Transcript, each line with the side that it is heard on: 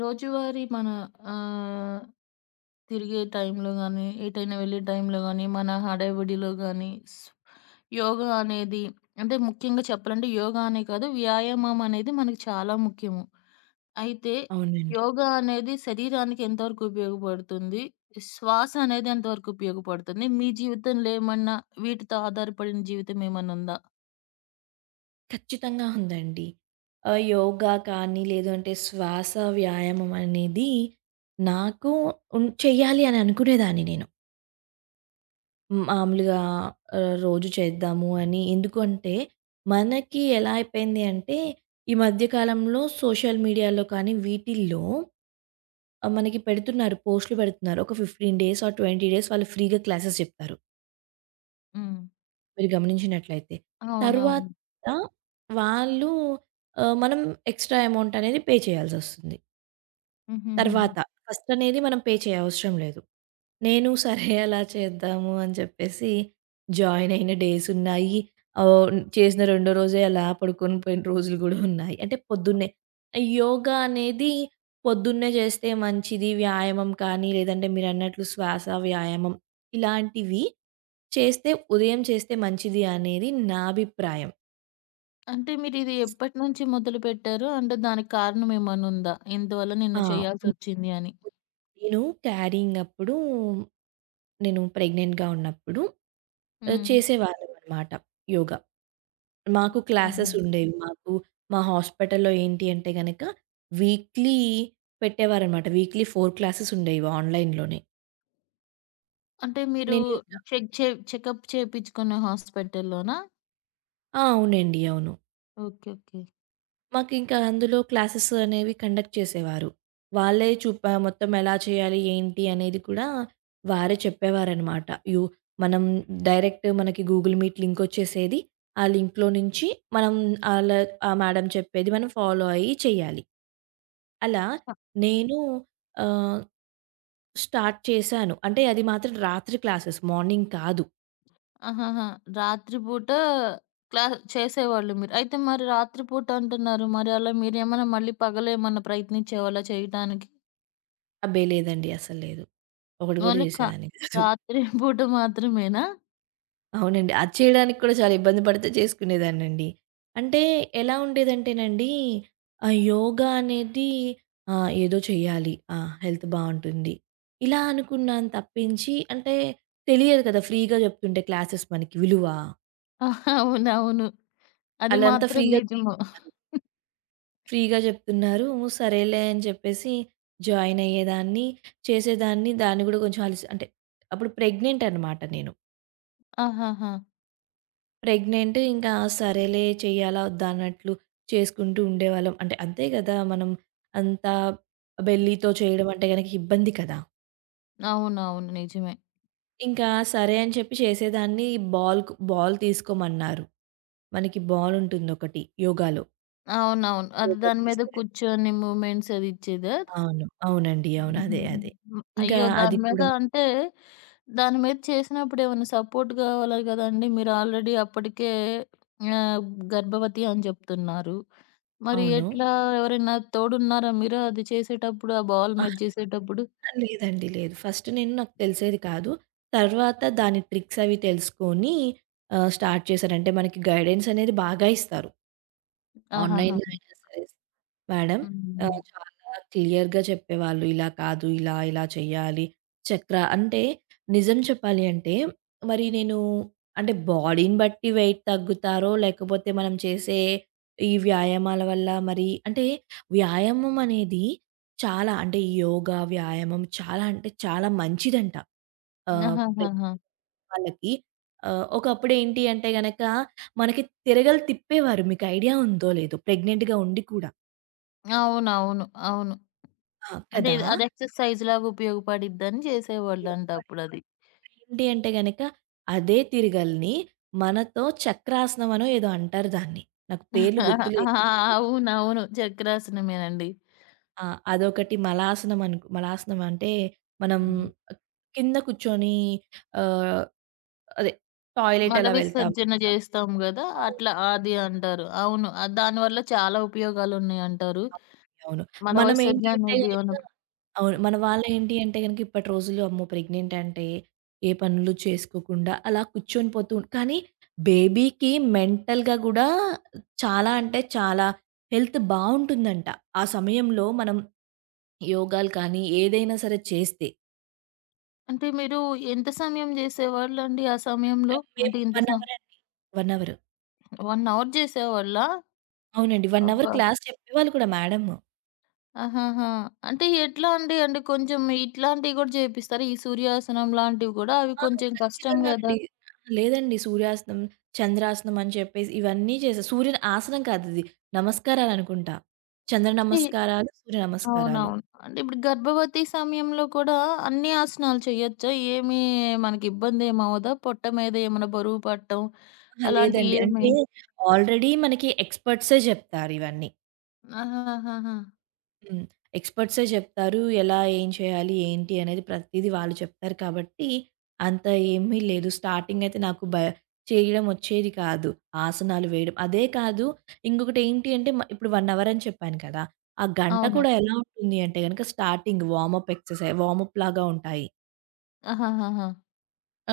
left: రోజువారీ మన ఆహ్, తిరిగే టైంలో గానీ, ఎటైనా వెళ్ళే టైంలో గానీ, మన హడావిడిలో గానీ, స్ యోగా అనేది అంటే ముఖ్యంగా చెప్పాలంటే యోగా అనే కాదు, వ్యాయామం అనేది మనకు చాలా ముఖ్యము. అయితే
right: అవునండి.
left: యోగా అనేది శరీరానికి ఎంతవరకు ఉపయోగపడుతుంది? శ్వాస అనేది ఎంతవరకు ఉపయోగపడుతుంది? మీ జీవితంలో ఏమన్నా వీటితో ఆధారపడిన జీవితం ఏమన్నా ఉందా?
right: ఖచ్చితంగా ఉందండి. యోగా కానీ, లేదు అంటే శ్వాస వ్యాయామం అనేది నాకు చెయ్యాలి అని అనుకునేదాన్ని నేను. మామూలుగా రోజు చేద్దాము అని. ఎందుకంటే, మనకి ఎలా అయిపోయింది అంటే, ఈ మధ్య కాలంలో సోషల్ మీడియాలో కానీ, వీటిల్లో మనకి పోస్టులు పెడుతున్నారు. ఒక 15 డేస్ ఆర్ 20 డేస్ వాళ్ళు ఫ్రీగా క్లాసెస్ చెప్తారు.
left: హ్మ్.
right: మీరు గమనించినట్లయితే.
left: అవునవును.
right: తర్వాత వాళ్ళు మనం ఎక్స్‌ట్రా అమౌంట్ అనేది పే చేయాల్సొస్తుంది.
left: హుహుహుహు.
right: తర్వాత ఫస్ట్ అనేది మనం పే చేయవసరం లేదు. నేను సరే అలా చేద్దాము అని చెప్పేసి జాయిన్ అయిన డేస్ ఉన్నాయి. ఓహ్! చేసిన రెండో రోజే అలా పడుకొని పోయిన రోజులు గూడా ఉన్నాయి. అంటే పొద్దున్నే యోగా అనేది పొద్దున్నే చేస్తే మంచిది. వ్యాయామం కానీ లేదంటే మీరన్నట్లు శ్వాస వ్యాయామం ఇలాంటివి చేస్తే ఉదయం చేస్తే మంచిది అనేది నా అభిప్రాయం.
left: అంటే మీరిది ఎప్పటినుంచి మొదలుపెట్టారు? అంటే దానికి కారణం ఏమన్నుందా? ఇందువల్ల
right: ఆ!
left: నిన్ను
right: ఉ
left: చేయాల్సొచ్చింది అని?
right: నేను క్యారింగ్ అప్పుడు నేను ప్రెగ్నెంట్‌గా ఉన్నప్పుడు
left: హ్మ్.
right: చేసేవాళ్ళమనమాట యోగా. మాకు
left: ఆహా!
right: క్లాసెస్ ఉండేవి. మాకు మా హాస్పిటల్‌లో ఏంటి అంటే గనక వీక్లీ పెట్టేవారనమాట. వీక్లీ 4 క్లాసెస్ ఉండేవి ఆన్‌లైన్‌లోనే.
left: అంటే మీరు
right: నేను ఇంకా
left: చెక్ చే చెకప్ చేపిచ్చుకునే హాస్పిటల్‌లోనా?
right: ఆ! అవునండి. అవును.
left: ఓకే. ఓకే.
right: మాకింకా అందులో క్లాసెస్ అనేవి కండక్ట్ చేసేవారు. వాళ్ళే చూపా మొత్తం ఎలా చేయాలి, ఏంటి అనేది కూడా వారే చెప్పేవారనమాట. యు మనం డైరెక్ట్ మనకి గూగుల్ మీట్ లింకొచ్చేసేది. ఆ లింక్‌లో నుంచి మనం ఆళ్ళ ఆ మేడం చెప్పేది మనం ఫాలో అయ్యి చెయ్యాలి. అలా నేను ఆహ్, స్టార్ట్ చేశాను. అంటే అది మాత్రం రాత్రి క్లాసెస్ మార్నింగ్ కాదు.
left: ఆహాహా! రాత్రి పూట క్లా చేసేవాళ్ళు మీరు. అయితే మరి రాత్రి పూట అంటున్నారు. మరి అలా మీరేమన్నా మళ్ళీ పగలేమన్నా ప్రయత్నించేవాళ్ళా చేయటానికి?
right: అబ్బే! లేదండి అస్సలు లేదు. ఒకటి గూడా
left: ఓన్లీ క
right: చేసేదాన్ని కాదు.
left: రాత్రి పూట మాత్రమేనా?
right: అవునండి. అది చేయడానికి కూడా చాలా ఇబ్బంది పడితే చేసుకునేదాన్నండి. అంటే ఎలా ఉండేదంటేనండి, యోగా అనేది ఏదో చేయాలి. ఆ! హెల్త్ బావుంటుంది. ఇలా అనుకున్నాను తప్పించి అంటే తెలియదు కదా! ఫ్రీగా చెప్తుంటే క్లాసెస్ మనకి విలువ.
left: ఆహా, అవునవును. అది
right: ఆళ్ళంతా
left: మాత్రం
right: ఫ్రీగా
left: నిజము.
right: చెప్తున్నారు. ఫ్రీగా చెప్తున్నారు. సరేలే అని చెప్పేసి జాయిన్ అయ్యేదాన్ని. చేసేదాన్ని. దాన్ని కూడా కొంచెం అలసి అంటే అప్పుడు ప్రెగ్నెంట్ అనమాట నేను.
left: ఆహాహా!
right: ప్రెగ్నెంట్ ఇంకా సరేలే చేయాలా? వద్దా? అన్నట్లు చేసుకుంటూ ఉండేవాళ్ళం. అంటే అంతే గదా! మనం అంత బెల్లీతో చేయడం అంటే గనక ఇబ్బంది కదా!
left: అవునవును. నిజమే.
right: ఇంకా సరే అని చెప్పి చేసేదాన్ని బాల్ తీసుకోమన్నారు. మనకి బాల్ ఉంటుందొకటి యోగాలో.
left: అవునవును. అది
right: యోగా
left: దాని మీద
right: చేసేటప్పుడు
left: కూర్చొని మూమెంట్స్ అది ఇచ్చేదా?
right: అవును. అవునండి. అవును.
left: హుహు.
right: అదే. అదే.
left: హ్మ్.
right: ఇంకా
left: అయ్యో!
right: అది
left: దాని మీద
right: కూడా
left: అంటే, దాని మీద చేసినప్పుడు ఏమైనా సపోర్ట్ కావాలి గదండీ! మీరు ఆల్రెడీ అప్పటికే ఆహ్, గర్భవతి అని జెప్తున్నారు. మరి
right: అవును.
left: ఎట్లా ఎవరైనా తోడున్నారా మీరు అది చేసేటప్పుడు? ఆ బాల్ మీద
right: అహా!
left: చేసేటప్పుడు?
right: లేదండి. లేదు. ఫస్ట్ నేను నాకు తెలిసేది కాదు. తర్వాత దాని ట్రిక్స్ అవి తెలుసుకొని స్టార్ట్ చేశాను. అంటే మనకి గైడెన్స్ అనేది బాగా ఇస్తారు.
left: ఆహాహాహా!
right: ఆన్‌లైన్‌లో అయినా సరే మేడం
left: హ్మ్.
right: చాలా క్లియర్‌గా చెప్పేవాళ్ళు. ఇలా కాదు, ఇలా ఇలా చేయాలి. చక్ర అంటే నిజం చెప్పాలి అంటే మరి నేను అంటే బాడీని బట్టి వెయిట్ తగ్గుతారో లేకపోతే మనం చేసే ఈ వ్యాయామాల వల్ల మరి అంటే వ్యాయామం అనేది చాలా అంటే యోగా, వ్యాయామం చాలా అంటే చాలా మంచిదంట. ఆహ్
left: ఆహాహాహా!
right: వాళ్ళకి. ఒకప్పుడేంటి అంటే గనక మనకి తిరగలి తిప్పేవారు. మీకు ఐడియా ఉందో లేదో ప్రెగ్నెంట్‌గా ఉండి కూడా.
left: అవునవును. అవును.
right: ఆ!
left: అంటే
right: కదా!
left: ఇది అది ఎక్సర్‌సైజ్ లాగా ఉపయోగపడిద్దని చేసేవాళ్ళంట
right: ఏంటి
left: అప్పుడది.
right: అంటే గనక అదే తిరగలిని మనతో చక్రాసనం అనో ఏదో అంటారు దాన్ని. నాకు పేర్లు
left: ఆ!
right: గుర్తులేదు.
left: అవునవును. చక్రాసనమేనండి.
right: ఆ! అదొకటి మలాసనం అంటే మనం
left: హ్మ్.
right: కింద కూర్చొని ఆహ్, అదే టాయిలెట్
left: మల
right: అలా వెళ్తాం
left: విసర్జన
right: కదా!
left: జేస్తాం గదా!
right: అవును.
left: అట్లా అది అంటారు. అవును. దానివల్ల చాలా ఉపయోగాలున్నాయంటారు.
right: అవును.
left: మల
right: మనమేంటి
left: విసర్జన
right: అంటే
left: అనేది
right: గనక
left: ఏమన్నా
right: అవును. మన వాళ్ళేంటి అంటే గనక ఇప్పటి రోజుల్లో అమ్మో! ప్రెగ్నెంట్ అంటే ఏ పనులు చేసుకోకుండా అలా కూర్చొని కానీ బేబీకి మెంటల్‌గా గూడా చాలా అంటే చాలా హెల్త్ బావుంటుందంట. ఆ సమయంలో మనం యోగాలు కానీ ఏదైనా సరే చేస్తే.
left: అంటే మీరు ఎంత సమయం జేసేవాళ్ళండి ఆ సమయంలో? అంటే
right: మేము
left: ఇంత
right: 1
left: స
right: అవర్ అండి. 1 అవర్.
left: 1 అవర్ జేసేవాళ్ళా?
right: అవునండి. 1 అవర్
left: అబ్బా!
right: క్లాస్ చెప్పేవాళ్ళు కూడా మేడమ్.
left: ఆహాహా! అంటే ఎట్లా అండి? అంటే కొంచెం ఇట్లాంటివి గూడా జేపిస్తారా? ఈ సూర్యాసనం లాంటివి గూడా? అవి
right: ఆ!
left: కొంచెం కష్టం
right: ఖచ్చితంగా
left: గదా!
right: అండి. లేదండి సూర్యాస్తమం, చంద్రాసనం అని చెప్పేసి ఇవన్నీ చేసా. సూర్యుని ఆసనం కాదది. నమస్కారాలనుకుంటా. చంద్ర
left: అంటే
right: నమస్కారాలు, సూర్య నమస్కారాలు.
left: అవునవును. అంటే ఇప్పుడు గర్భవతి సమయంలో కూడా అన్ని ఆసనాలు చేయొచ్చా? ఏమి మనకి ఇబ్బందేమి అవ్వదా? పొట్ట మీద ఏమైనా బరువు పడటం
right: అహా!
left: అలాంటియి
right: లేదండి.
left: ఏమి?
right: అంటే ఆల్రెడీ మనకి ఎక్స్‌పర్ట్సే జెప్తారివన్నీ.
left: ఆహాహాహా!
right: హ్మ్. ఎక్స్‌పర్ట్సే చెప్తారు. ఎలా, ఏం చేయాలి, ఏంటి అనేది ప్రతీదీ వాళ్ళు చెప్తారు కాబట్టి, అంత ఏమీ లేదు. స్టార్టింగ్ అయితే నాకు చేయడం వచ్చేది కాదు. ఆసనాలు వేయడం. అదే కాదు ఇంకొకటేంటి అంటే ఇప్పుడు 1 అవర్ అని చెప్పాను కదా! ఆ గంట
left: అవును.
right: కూడా ఎలా ఉంటుంది అంటే గనక స్టార్టింగ్ వార్మప్ ఎక్సర్‌సైజ్ వార్మప్ లాగా ఉంటాయి.
left: ఆహాహాహా!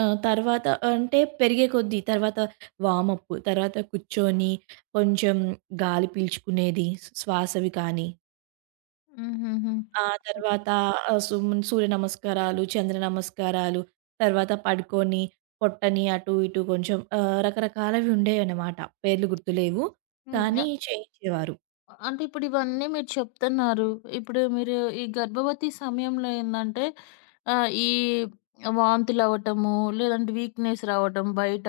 right: తర్వాత అంటే పెరిగే కొద్దీ తర్వాత వార్మప్, తర్వాత కూర్చొని కొంచెం గాలి పీల్చుకునేది శ్వాసవి కానీ
left: హుహుహు.
right: ఆ తర్వాత ఆహ్, సుమన్ సూర్య నమస్కారాలు, చంద్ర నమస్కారాలు, తర్వాత పడుకొని పొట్టని అటు ఇటు కొంచెం రకరకాలవి ఉండేవన్నమాట. పేర్లు గుర్తులేవు.
left: హ్మ్.
right: కానీ చేయించేవారు.
left: అంటే ఇప్పుడు ఇవన్నీ మీరు చెప్తున్నారు. ఇప్పుడు మీరు ఈ గర్భవతి సమయంలో ఏందంటే ఈ వాంతులవ్వటము, లేదంటే వీక్‌నెస్ రావటం బయట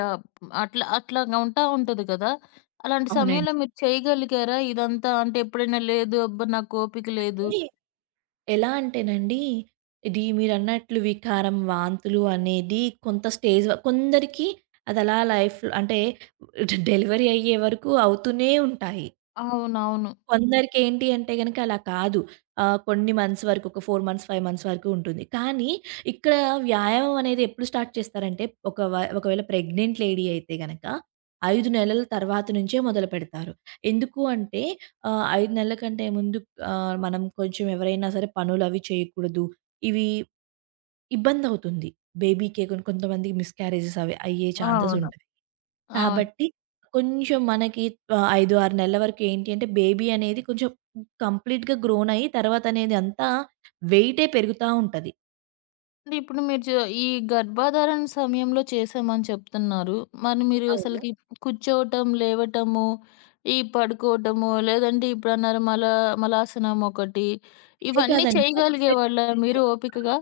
left: అట్లా అట్లాగా ఉంటా ఉంటది కదా! అలాంటి
right: అవునండి.
left: సమయంలో మీరు చేయగలిగారా ఇదంతా? అంటే ఎప్పుడైనా లేదు అబ్బా! నాకు ఓపిక లేదు.
right: అంటే ఎలా అంటేనండి, ఇది మీరన్నట్లు వికారం, వాంతులు అనేది కొంత స్టేజ్ వ కొందరికి అది అలా లైఫ్‌లో అంటే డెలివరీ అయ్యే వరకు అవుతూనే ఉంటాయి.
left: అవునవును.
right: కొందరికేంటి అంటే గనక అలా కాదు. కొన్ని మంత్స్ వరకు ఒక 4 మంత్స్, 5 మంత్స్ వరకు ఉంటుంది. కానీ ఇక్కడ వ్యాయామం అనేది ఎప్పుడు స్టార్ట్ చేస్తారంటే ఒక వ ఒకవేళ ప్రెగ్నెంట్ లేడీ అయితే గనక 5 నెలల తర్వాత నుంచే మొదలుపెడతారు. ఎందుకు అంటే 5 నెలల కంటే ముందు మనం కొంచెం ఎవరైనా సరే పనులవి చేయకూడదు. ఇవి ఇబ్బందవుతుంది. బేబీకే కొన్ని కొంతమందికి మిస్‌క్యారేజెస్ అవి అయ్యే ఛాన్సెస్
left: అవును.
right: ఉంటాయి.
left: అవును.
right: కాబట్టి కొంచెం మనకి 5, 6 నెలల వరకు ఏంటి అంటే బేబీ అనేది కొంచెం కంప్లీట్‌గా గ్రోన్ అయ్యి తర్వాత అనేది అంతా వెయిటే పెరుగుతా ఉంటది.
left: అంటే ఇప్పుడు మీరు చే ఈ గర్భధారణ సమయంలో చేసామని చెప్తున్నారు. మరి మీరు
right: అవును.
left: అసలకి కూర్చోవటం, లేవటము, ఈ పడుకోవటము, లేదంటే ఇప్పుడన్నారు మలాసనం ఒకటి,
right: ఇదే
left: ఇవన్నీ
right: కాదండి బటర్‌ఫ్లై కూడా
left: చేయగలిగేవాళ్ళా మీరు
right: చేయించేవారు.
left: ఓపికగా?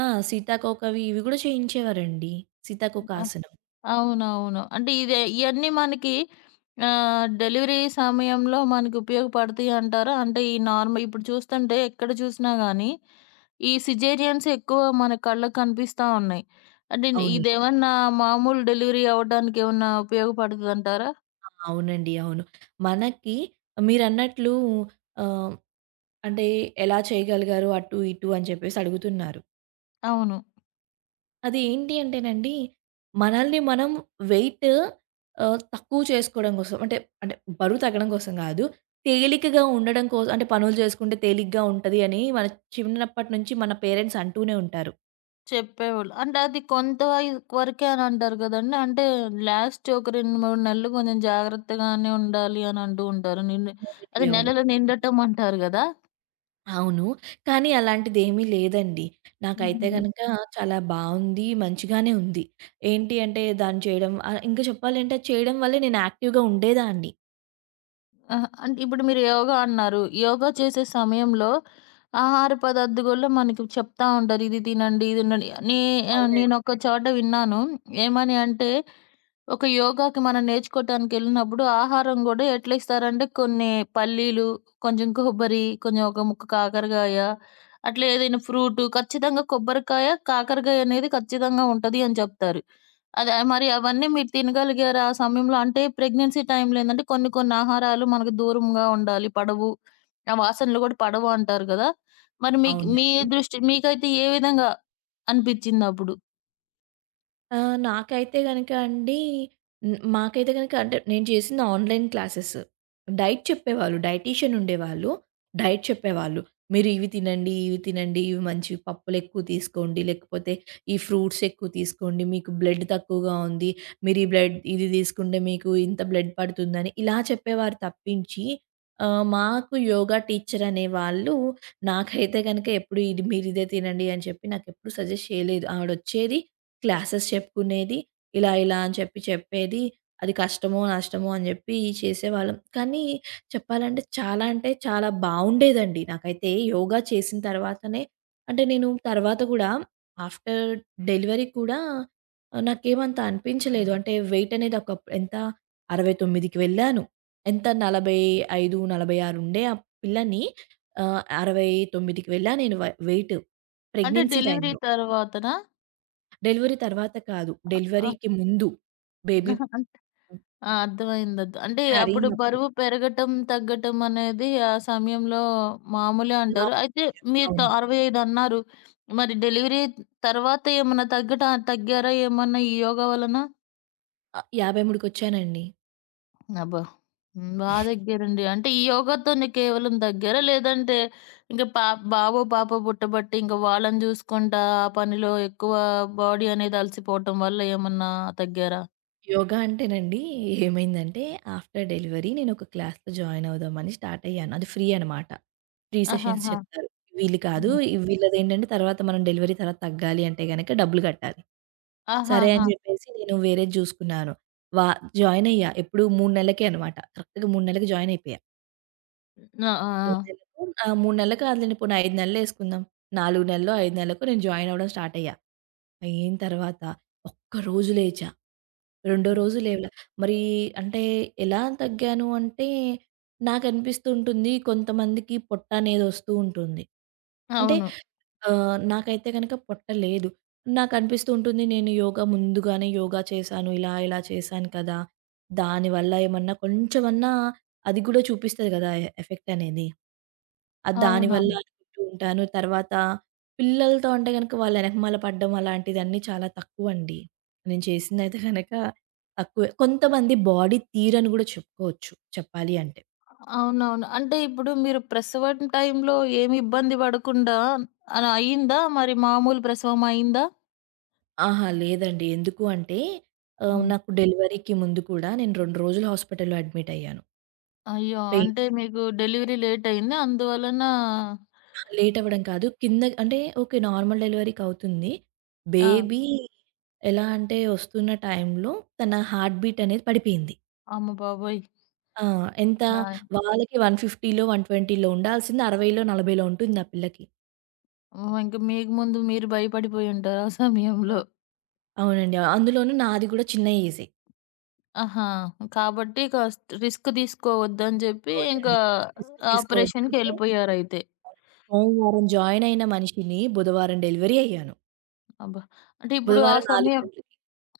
right: ఆ! సీతాకోకవి ఇవి కూడా చేయించేవారండి. సీతాకోక ఆసనం.
left: అవునవును. అంటే ఇదే ఇయన్నీ మనకి డెలివరీ సమయంలో మనకి ఉపయోగపడతాయి అంటారా? అంటే ఈ నార్మల్ ఇప్పుడు చూస్తుంటే ఎక్కడ చూసినా గానీ, ఈ సిజేరియన్స్ ఎక్కువ మన కళ్ళకి కనిపిస్తా ఉన్నాయి. అంటే
right: అవును.
left: ఇదేమన్నా మామూలు డెలివరీ అవ్వడానికి ఏమన్నా ఉపయోగపడతదంటారా?
right: ఆ! అవునండి. అవును. మనకి మీరన్నట్లు ఆహ్, అంటే ఎలా చేయగలిగారు అటు ఇటు అని చెప్పేసి అడుగుతున్నారు.
left: అవును.
right: అది ఏంటి అంటేనండి, మనల్ని మనం వెయిట్ తక్కువ చేసుకోవడం కోసం అంటే, అంటే బరువు తగ్గడం కోసం కాదు. తేలికగా ఉండడం కోసం అంటే పనులు చేసుకుంటే తేలిగ్గా ఉంటది అని మన చిన్నప్పటి నుంచి మన పేరెంట్స్ అంటూనే ఉంటారు.
left: చెప్పేవాళ్ళు. అంటే అది కొంత వరకే అని అంటారు గదండీ! అంటే లాస్ట్ ఒక 2, 3 నెలలు కొంచెం జాగ్రత్తగానే ఉండాలి అని అంటూ ఉంటారు. నిన్ను
right: అవునండి.
left: అదే
right: అవును.
left: నెలలు
right: అవునండి.
left: నిండటం అంటారు గదా!
right: అవును. కానీ అలాంటిదేమీ లేదండి. నాకైతే
left: హుహు.
right: గనక చాలా బావుంది. మంచిగానే ఉంది. ఏంటి అంటే దాన్ని చేయడం ఇంకా చెప్పాలంటే చేయడం వల్లే నేను యాక్టివ్‌గా ఉండేదాన్ని.
left: ఆహా! అంటే ఇప్పుడు మీరు యోగా అన్నారు. యోగా చేసే సమయంలో ఆహార పదార్థం గూడా మనకి చెప్తా ఉంటారు. ఇది తినండి, ఇది ఉండండి. ఆహ్,
right: అవునండి.
left: నేనొక చోట విన్నాను. ఏమని అంటే ఒక యోగాకి మనం నేర్చుకోవటానికెళ్ళినప్పుడు ఆహారం గూడా ఎట్లా ఇస్తారంటే కొన్ని పల్లీలు, కొంచెం కొబ్బరి, కొంచెం ఒక ముక్క కాకరకాయ, అట్లా ఏదైనా ఫ్రూటు ఖచ్చితంగా కొబ్బరికాయ, కాకరకాయ అనేది ఖచ్చితంగా ఉంటది అని చెప్తారు. అదే మరి అవన్నీ మీరు తినగలిగారా ఆ సమయంలో? అంటే ప్రెగ్నెన్సీ టైంలో ఏందంటే కొన్ని కొన్ని ఆహారాలు మనకు దూరంగా ఉండాలి. పడవు. ఆ వాసనలు గూడా పడవు అంటారు గదా! మరి మీకు మీ
right: అవునండి.
left: దృష్టి మీకైతే ఏ విధంగా అనిపిచ్చిందప్పుడు?
right: ఆ! నాకైతే గనక అండి హ్మ్. మాకైతే గనక అంటే నేను చేసింది ఆన్‌లైన్ క్లాసెస్. డైట్ చెప్పేవాళ్ళు. డైటీషియన్ ఉండేవాళ్ళు. డైట్ చెప్పేవాళ్ళు. మీరు ఇవి తినండి, ఇవి తినండి, ఇవి మంచివి పప్పులెక్కువ తీసుకోండి, లేకపోతే ఈ ఫ్రూట్స్ ఎక్కువ తీసుకోండి, మీకు బ్లడ్ తక్కువగా ఉంది, మీరు ఈ బ్లడ్ ఇది తీసుకుంటే మీకు ఇంత బ్లడ్ పడుతుందని ఇలా చెప్పేవారు తప్పించి మాకు యోగా టీచర్ అనేవాళ్ళు నాకైతే గనక ఎప్పుడు ఇది మీరిదే తినండి అని చెప్పి నాకెప్పుడు సజెస్ట్ చేయలేదు. ఆవిడొచ్చేది క్లాసెస్ చెప్పుకునేది. ఇలా, ఇలా అని చెప్పి చెప్పేది. అది కష్టమో, నష్టమో అని జెప్పి చేసేవాళ్ళం. కానీ చెప్పాలంటే చాలా అంటే చాలా బావుండేదండి. నాకైతే యోగా చేసిన తర్వాతనే అంటే నేను తర్వాత గూడా ఆఫ్టర్ డెలివరీ కూడా నాకేమంత అనిపించలేదు. అంటే వెయిట్ అనేది ఒక ఎంత 69కి వెళ్ళాను. ఎంత 45, 46 ఉండే ఆ పిల్లని 69కి వెళ్ళా నేను వెయిట్.
left: అంటే
right: ప్రెగ్నెన్సీ
left: డెలివరీ
right: టైమ్‌లో.
left: తర్వాతనా?
right: డెలివరీ తర్వాత కాదు.
left: ఆ!
right: డెలివరీకి ముందు బేబీ
left: ఆ! అర్థమైంది. అంటే అప్పుడు
right: క్యారింగ్ అప్పుడు.
left: బరువు పెరగటం, తగ్గటం అనేది ఆ సమయంలో మామూలే
right: నా
left: అంటారు. అయితే మీరు
right: అవును.
left: 65 అన్నారు. మరి డెలివరీ తర్వాత ఏమన్నా తగ్గారా ఏమన్నా ఈ యోగా వలన?
right: 53కొచ్చానండి.
left: అబ్బా! హ్మ్. బా తగ్గారండి. అంటే ఈ యోగాతోనే కేవలం తగ్గారా? లేదంటే ఇంక పా బాబో, పాపో పుట్టబట్టి ఇంక వాళ్ళని చూసుకుంటా ఆ పనిలో ఎక్కువ బాడీ అనేది అలసిపోవటం వల్ల ఏమన్నా తగ్గారా?
right: యోగా అంటేనండి ఏమైందంటే ఆఫ్టర్ డెలివరీ నేనొక క్లాస్‌లో జాయిన్ అవుదామని స్టార్ట్ అయ్యాను. అది ఫ్రీ అనమాట. ఫ్రీ సెషన్స్
left: ఆహాహా!
right: చెప్తారు. వీళ్ళు కాదు.
left: హ్మ్.
right: వీళ్ళదేంటంటే తర్వాత మనం డెలివరీ తర్వాత తగ్గాలి అంటే గనక డబ్బులు కట్టాలి. సరే అని
left: ఆహాహా!
right: చెప్పేసి నేను వేరేది జూసుకున్నాను. వా జాయిన్ అయ్యా. ఎప్పుడు 3 నెల్లకే అనమాట. కరెక్ట్‌గా 3 నెల్లకి జాయిన్ అయిపోయా.
left: ఆ! ఆ!
right: 3
left: ఆ!
right: నెలలకు ఆ! 3 నెలలు కాదులెండి పోనీ 5 నెలలేసుకుందాం. 4 నెల్లో, 5 నెలలకు నేను జాయిన్ అవ్వడం స్టార్ట్ అయ్యా. అయిన తర్వాత ఒక్కరోజు లేచా. రెండో రోజు లేవలా. మరి అంటే ఎలా తగ్గాను అంటే నాకనిపిస్తూ ఉంటుంది కొంతమందికి పొట్టనేదొస్తూ ఉంటుంది. అంటే
left: అవును.
right: నాకైతే గనక పొట్ట లేదు. నాకనిపిస్తూ ఉంటుంది నేను యోగా ముందుగానే యోగా చేశాను. ఇలా, ఇలా చేశాను కదా! దానివల్ల ఏమన్నా కొంచెమన్నా అది కూడా చూపిస్తది కదా! ఎఫెక్ట్ అనేది. అది దానివల్ల
left: అవునవును.
right: అనుకుంటూ ఉంటాను. తర్వాత పిల్లలతో అంటే గనక వాళ్ళ ఎనకమాల పడడం అలాంటిదన్నీ చాలా తక్కువండి. నేను చేసిందైతే గనక తక్కువే. కొంతమంది బాడీ తీరని గూడా చెప్పుకోవచ్చు చెప్పాలి అంటే.
left: అవునవును. అంటే ఇప్పుడు మీరు ప్రసవం టైంలో ఏమి ఇబ్బంది పడకుండా అలా అయిందా? మరి మామూలు ప్రసవం అయిందా?
right: అహా! లేదండి. ఎందుకు అంటే
left: హ్మ్.
right: నాకు డెలివరీకి ముందు కూడా నేను 2 రోజులు హాస్పిటల్‌లో అడ్మిట్ అయ్యాను.
left: అయ్యో! అంటే
right: పెయిన్స్
left: మీకు డెలివరీ లేట్ అయింది. అందువలన
right: అహా! లేట్ అవ్వడం కాదు. కింద అంటే ఓకే. నార్మల్ డెలివరీకి అవుతుంది.
left: ఆ!
right: బేబీ ఎలా అంటే వస్తున్న టైంలో తన హార్ట్ బీట్ అనేది పడిపోయింది.
left: అమ్మ బాబోయ్!
right: ఆ! ఎంత
left: నా
right: వాళ్ళకి 150లో, 120లో ఉండాల్సింది 60లో, 40లో ఉంటుంది ఆ పిల్లకి.
left: ఓహ్! ఇంక మీకు ముందు మీరు భయపడిపోయి ఉంటారు ఆ సమయంలో.
right: అవునండి. అందులోనూ నాది కూడా చిన్న ఏజే.
left: ఆహా! కాబట్టి కాస్త రిస్క్ తీసుకోవద్దని చెప్పి
right: అవునండి.
left: ఇంకా
right: రిస్క్ తీసుకోవద్దు అంటే
left: ఆపరేషన్‌కెళ్ళిపోయారైతే.
right: సోమవారం జాయిన్ అయిన మనిషిని బుధవారం డెలివరీ అయ్యాను.
left: అబ్బా! అంటే ఇప్పుడు ఆ
right: బుధవారం 4
left: సమయం
right: గంటలకి.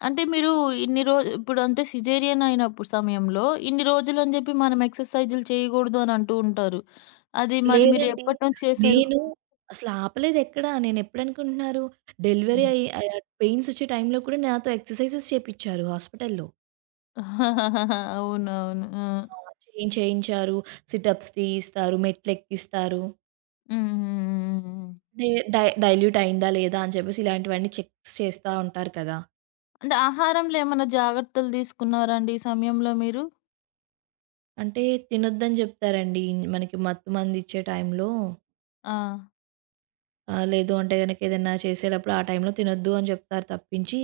left: అంటే మీరు ఇన్ని రో ఇప్పుడంటే సిజేరియన్ అయినప్పుడు సమయంలో ఇన్ని రోజులని జెప్పి మనం ఎక్సర్‌సైజులు చేయగూడదు అని అంటూ ఉంటారు. అది మరి మీరు
right: లేదండి.
left: ఎప్పటి నుంచి చేశారు?
right: నేను అసలాపలేదెక్కడ. నేనెప్పుడనుకుంటున్నారు, డెలివరీ అయ్యి పెయిన్స్ వచ్చే టైంలో కూడా నాతో ఎక్సర్‌సైజెస్ చేపిచ్చారు హాస్పిటల్‌లో.
left: అవునవును.
right: ఆ!
left: ఆ!
right: చేయించారు. సిటప్స్ తీయిస్తారు, మెట్లెక్కిస్తారు.
left: హ్మ్. హ్మ్. హ్మ్. హ్మ్.
right: డై డై డైల్యూట్ అయిందా లేదా అని చెప్పేసి ఇలాంటివన్నీ చెక్స్ చేస్తా ఉంటారు కదా!
left: అంటే ఆహారంలో ఏమన్నా జాగ్రత్తలు తీసుకున్నారా అండి ఈ సమయంలో మీరు?
right: అంటే తినొద్దని జెప్తారండి. మనకి మత్తు మందిచ్చే టైంలో
left: ఆ!
right: ఆ! లేదు అంటే గనక ఏదన్నా చేసేటప్పుడు ఆ టైంలో తినొద్దు అని చెప్తారు తప్పించి,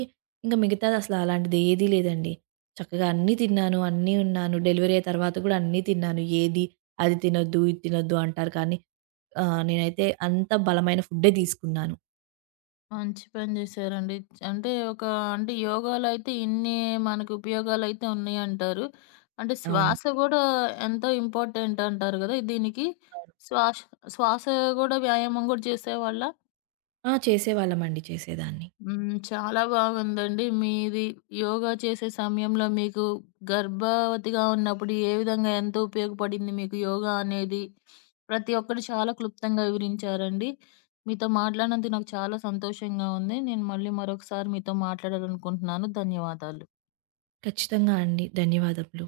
right: ఇంక మిగతాది అసల అలాంటిది ఏదీ లేదండి. చక్కగా అన్నీ తిన్నాను, అన్నీ ఉన్నాను. డెలివరీ అయిన తర్వాత గూడా అన్నీ తిన్నాను. ఏది అది తినొద్దు, ఇది తినొద్దు అంటారు కానీ నేనైతే అంత బలమైన ఫుడ్డే తీసుకున్నాను.
left: మంచి పని చేశారండి. అంటే ఒక అంటే యోగాలో అయితే ఇన్ని మనకు ఉపయోగాలైతే ఉన్నాయంటారు. అంటే
right: అవును.
left: శ్వాస గూడా ఎంతో ఇంపార్టెంట్ అంటారు గదా! దీనికి.
right: అవును.
left: శ్వాష్ శ్వాస గూడా వ్యాయామం గూడా చేసేవాళ్ళా?
right: ఆ! చేసేవాళ్ళమండి. చేసేదాన్ని.
left: హ్మ్. చాలా బాగుందండి. మీది యోగా చేసే సమయంలో మీకు గర్భవతిగా ఉన్నప్పుడు ఏ విధంగా ఎంత ఉపయోగపడింది మీకు యోగా అనేది? ప్రతి ఒక్కటి చాలా క్లుప్తంగా వివరించారండి. మీతో మాట్లాడినందుకు నాకు చాలా సంతోషంగా ఉంది. నేను మళ్ళీ మరొకసారి మీతో మాట్లాడాలనుకుంటున్నాను. ధన్యవాదాలు.
right: ఖచ్చితంగా అండి. ధన్యవాదములు.